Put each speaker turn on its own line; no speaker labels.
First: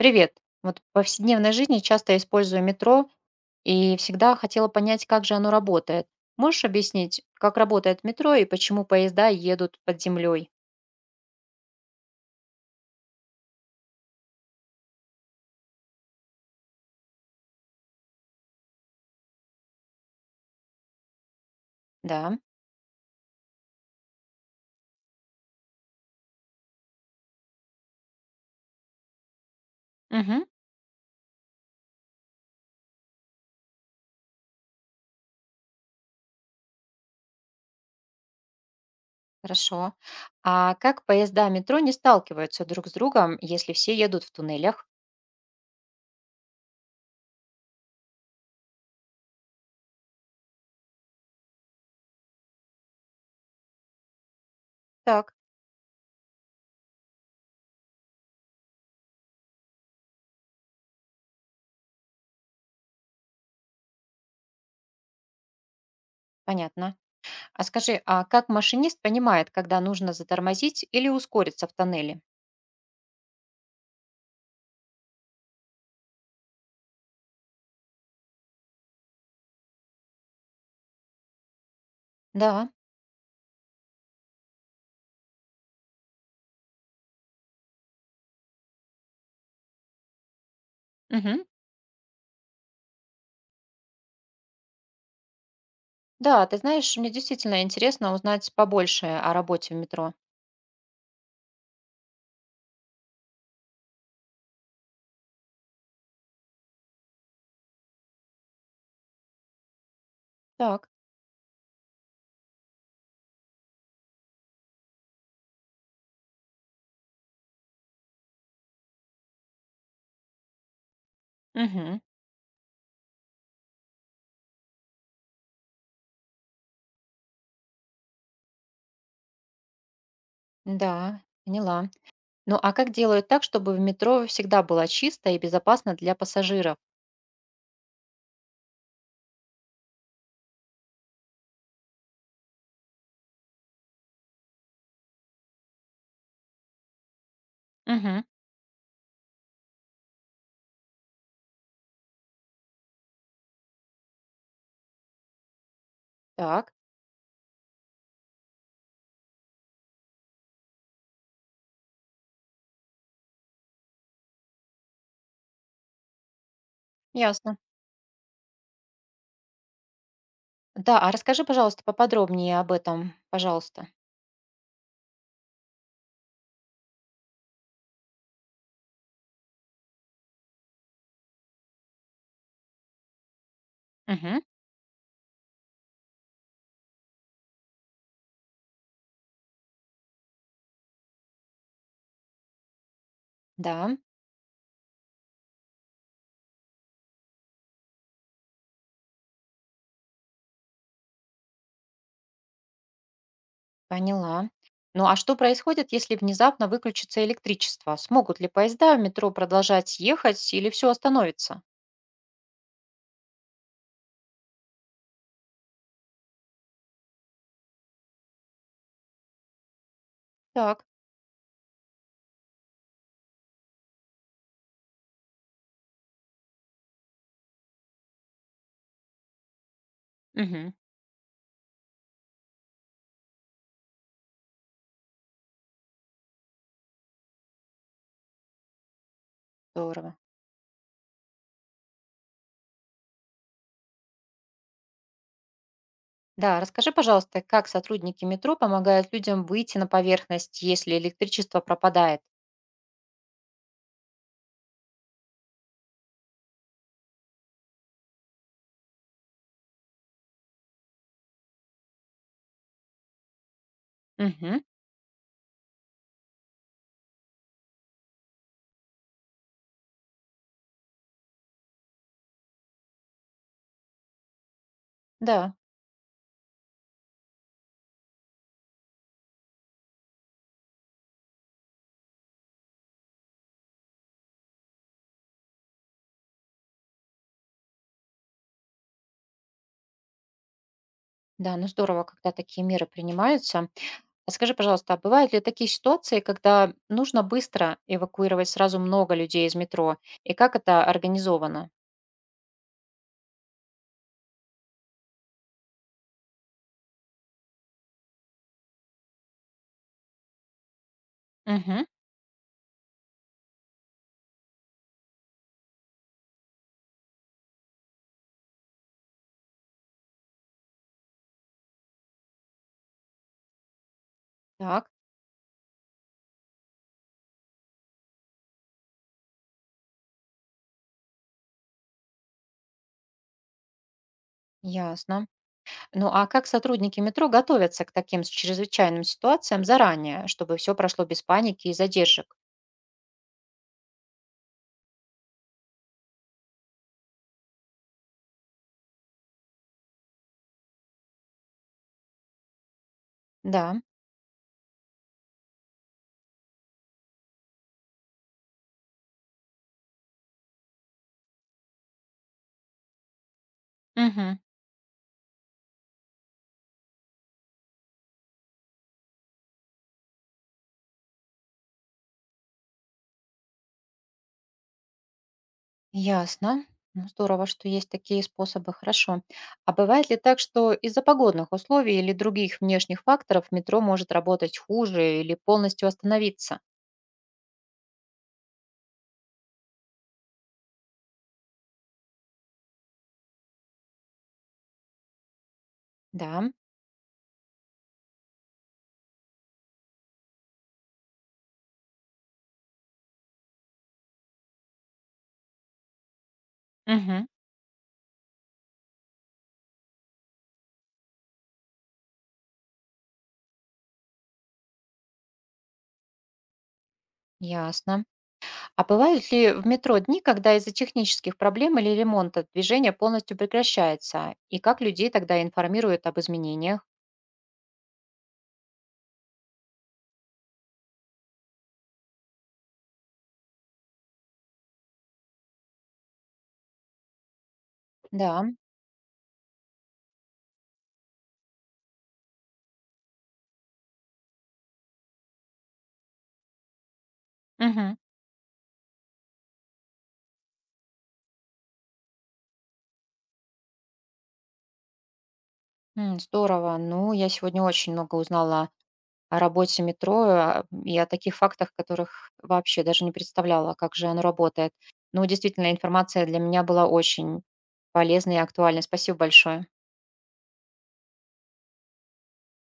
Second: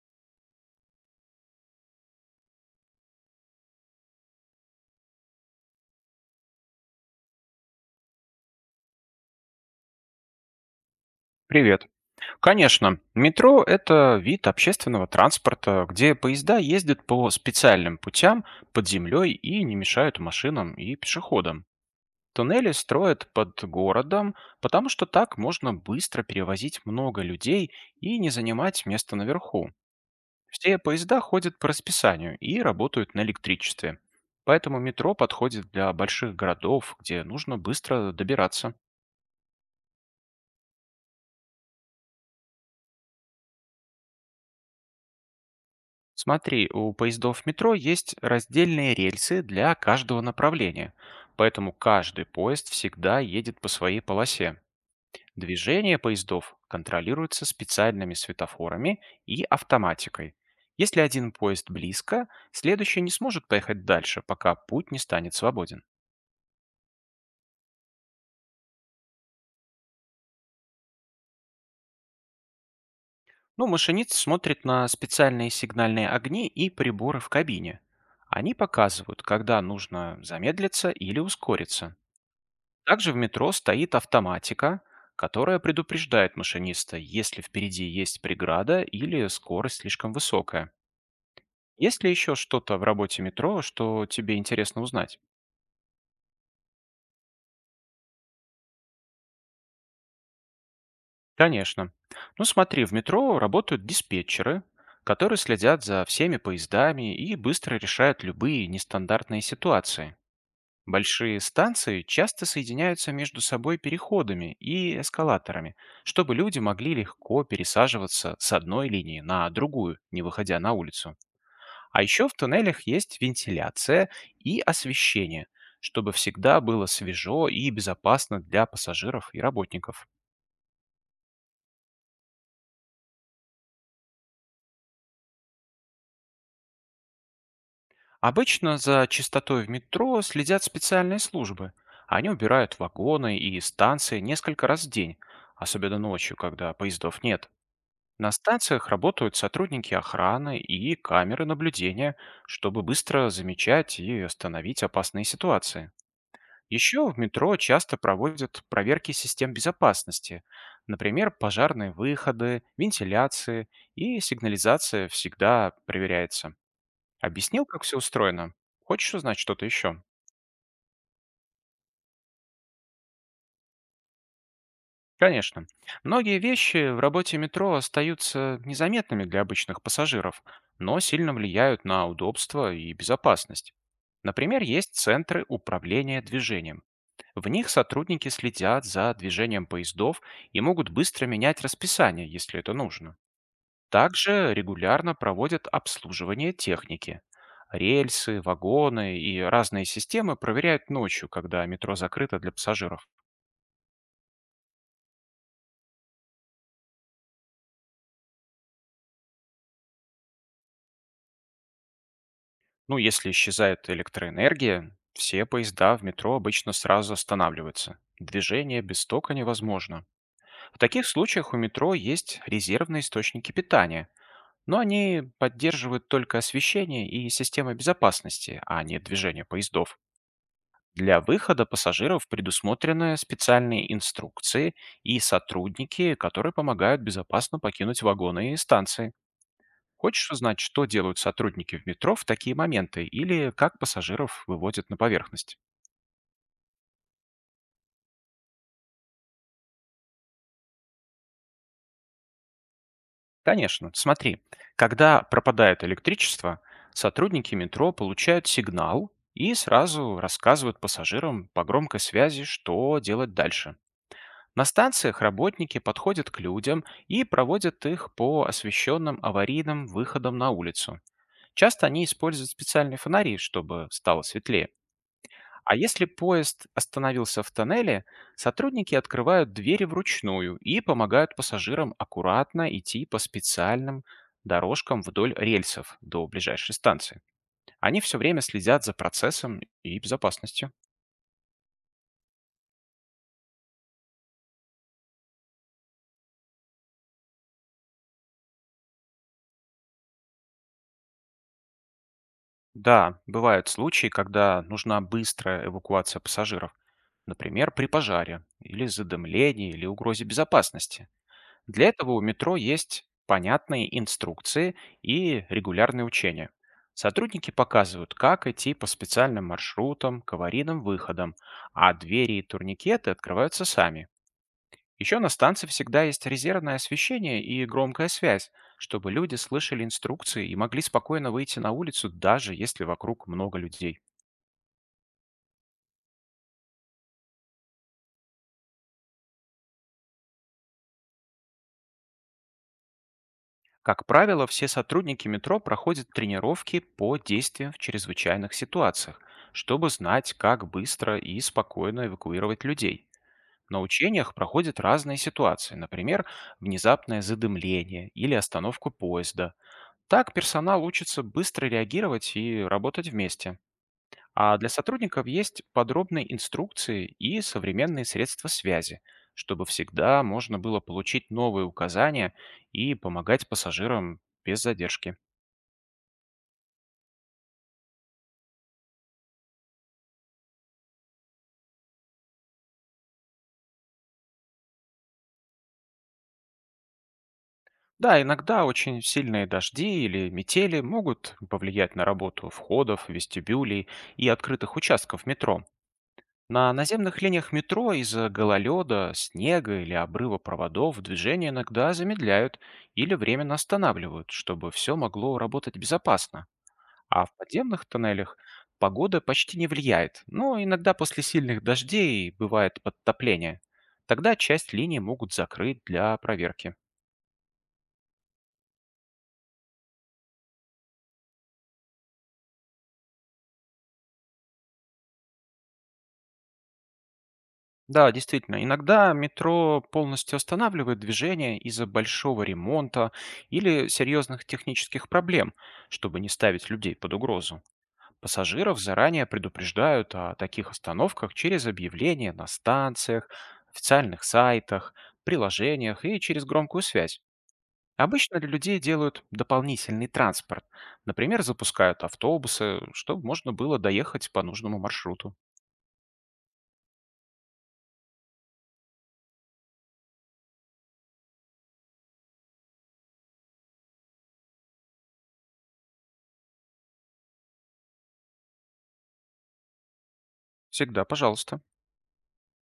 Привет. Вот в повседневной жизни часто я использую метро и всегда хотела понять, как же оно работает. Можешь объяснить, как работает метро и почему поезда едут под землей?
Привет. Конечно, метро– это вид общественного транспорта, где поезда ездят по специальным путям под землей и не мешают машинам и пешеходам.
Да.
Туннели строят под городом, потому что так можно быстро перевозить много людей и не занимать место наверху.
Угу.
Все поезда ходят по расписанию и работают на электричестве. Поэтому метро подходит для больших городов, где нужно быстро добираться.
Хорошо. А как поезда метро не сталкиваются друг с другом, если все едут в туннелях?
Смотри, у поездов метро есть раздельные рельсы для каждого направления, поэтому каждый поезд всегда едет по своей полосе.
Так,
Движение поездов контролируется специальными светофорами и автоматикой. Если один поезд близко, следующий не сможет поехать дальше, пока путь не станет свободен.
понятно. А скажи, а как машинист понимает, когда нужно затормозить или ускориться в тоннеле?
Ну, машинист смотрит на специальные сигнальные огни и приборы в кабине. Они показывают, когда нужно замедлиться или ускориться.
Да.
Также в метро стоит автоматика, которая предупреждает машиниста, если впереди есть преграда или скорость слишком высокая.
Угу.
Есть ли еще что-то в работе метро, что тебе интересно узнать?
Да, ты знаешь, мне действительно интересно узнать побольше о работе в метро.
Конечно. Ну смотри, в метро работают диспетчеры, которые следят за всеми поездами и быстро решают любые нестандартные ситуации.
Так.
Большие станции часто соединяются между собой переходами и эскалаторами, чтобы люди могли легко пересаживаться с одной линии на другую, не выходя на улицу.
Мгм.
А еще в туннелях есть вентиляция и освещение, чтобы всегда было свежо и безопасно для пассажиров и работников.
Да, поняла. Ну а как делают так, чтобы в метро всегда было чисто и безопасно для пассажиров?
Обычно за чистотой в метро следят специальные службы. Они убирают вагоны и станции несколько раз в день, особенно ночью, когда поездов нет.
Мгм.
На станциях работают сотрудники охраны и камеры наблюдения, чтобы быстро замечать и остановить опасные ситуации.
Так,
Еще в метро часто проводят проверки систем безопасности, например, пожарные выходы, вентиляции и сигнализация всегда проверяется.
ясно.
Объяснил, как все устроено? Хочешь узнать что-то еще?
Да, а расскажи, пожалуйста, поподробнее об этом, пожалуйста.
Конечно. Многие вещи в работе метро остаются незаметными для обычных пассажиров, но сильно влияют на удобство и безопасность.
Мгм.
Например, есть центры управления движением. В них сотрудники следят за движением поездов и могут быстро менять расписание, если это нужно.
Да,
Также регулярно проводят обслуживание техники. Рельсы, вагоны и разные системы проверяют ночью, когда метро закрыто для пассажиров.
поняла. Ну а что происходит, если внезапно выключится электричество? Смогут ли поезда в метро продолжать ехать или все остановится?
Ну, если исчезает электроэнергия, все поезда в метро обычно сразу останавливаются. Движение без тока невозможно. В
Так.
таких случаях у метро есть резервные источники питания, но они поддерживают только освещение и системы безопасности, а не движение поездов.
Мгм.
Для выхода пассажиров предусмотрены специальные инструкции и сотрудники, которые помогают безопасно покинуть вагоны и станции.
Здорово.
Хочешь узнать, что делают сотрудники в метро в такие моменты или как пассажиров выводят на поверхность?
Да, расскажи, пожалуйста, как сотрудники метро помогают людям выйти на поверхность, если электричество пропадает?
Конечно, смотри, когда пропадает электричество, сотрудники метро получают сигнал и сразу рассказывают пассажирам по громкой связи, что делать дальше.
Мгм.
На станциях работники подходят к людям и проводят их по освещенным аварийным выходам на улицу. Часто они используют специальные фонари, чтобы стало светлее.
Да,
А если поезд остановился в тоннеле, сотрудники открывают двери вручную и помогают пассажирам аккуратно идти по специальным дорожкам вдоль рельсов до ближайшей станции. Они все время следят за процессом и безопасностью.
да, ну здорово, когда такие меры принимаются. А скажи, пожалуйста, а бывают ли такие ситуации, когда нужно быстро эвакуировать сразу много людей из метро? И как это организовано?
Да, бывают случаи, когда нужна быстрая эвакуация пассажиров. Например, при пожаре или задымлении или угрозе безопасности.
Угу,
Для этого у метро есть понятные инструкции и регулярные учения. Сотрудники показывают, как идти по специальным маршрутам, к аварийным выходам, а двери и турникеты открываются сами.
так,
Еще на станции всегда есть резервное освещение и громкая связь, чтобы люди слышали инструкции и могли спокойно выйти на улицу, даже если вокруг много людей.
ясно. Ну а как сотрудники метро готовятся к таким чрезвычайным ситуациям заранее, чтобы все прошло без паники и задержек?
Как правило, все сотрудники метро проходят тренировки по действиям в чрезвычайных ситуациях, чтобы знать, как быстро и спокойно эвакуировать людей. На
Да.
учениях проходят разные ситуации, например, внезапное задымление или остановку поезда. Так персонал учится быстро реагировать и работать вместе.
Угу.
А для сотрудников есть подробные инструкции и современные средства связи, чтобы всегда можно было получить новые указания и помогать пассажирам без задержки.
Ясно. Ну, здорово, что есть такие способы, хорошо. А бывает ли так, что из-за погодных условий или других внешних факторов метро может работать хуже или полностью остановиться?
Да, иногда очень сильные дожди или метели могут повлиять на работу входов, вестибюлей и открытых участков метро.
Да.
На наземных линиях метро из-за гололеда, снега или обрыва проводов движение иногда замедляют или временно останавливают, чтобы все могло работать безопасно. А
Мгм.
в подземных тоннелях погода почти не влияет, но иногда после сильных дождей бывает подтопление. Тогда часть линий могут закрыть для проверки.
Ясно. А бывают ли в метро дни, когда из-за технических проблем или ремонта движение полностью прекращается? И как людей тогда информируют об изменениях?
Да, действительно, иногда метро полностью останавливает движение из-за большого ремонта или серьезных технических проблем, чтобы не ставить людей под угрозу.
Да.
Пассажиров заранее предупреждают о таких остановках через объявления на станциях, официальных сайтах, приложениях и через громкую связь.
Мгм.
Обычно для людей делают дополнительный транспорт. Например, запускают автобусы, чтобы можно было доехать по нужному маршруту.
М, здорово. Ну, я сегодня очень много узнала о работе метро, а, и о таких фактах, которых вообще даже не представляла, как же оно работает. Ну, действительно, информация для меня была очень полезной и актуальной. Спасибо большое.
Всегда, пожалуйста.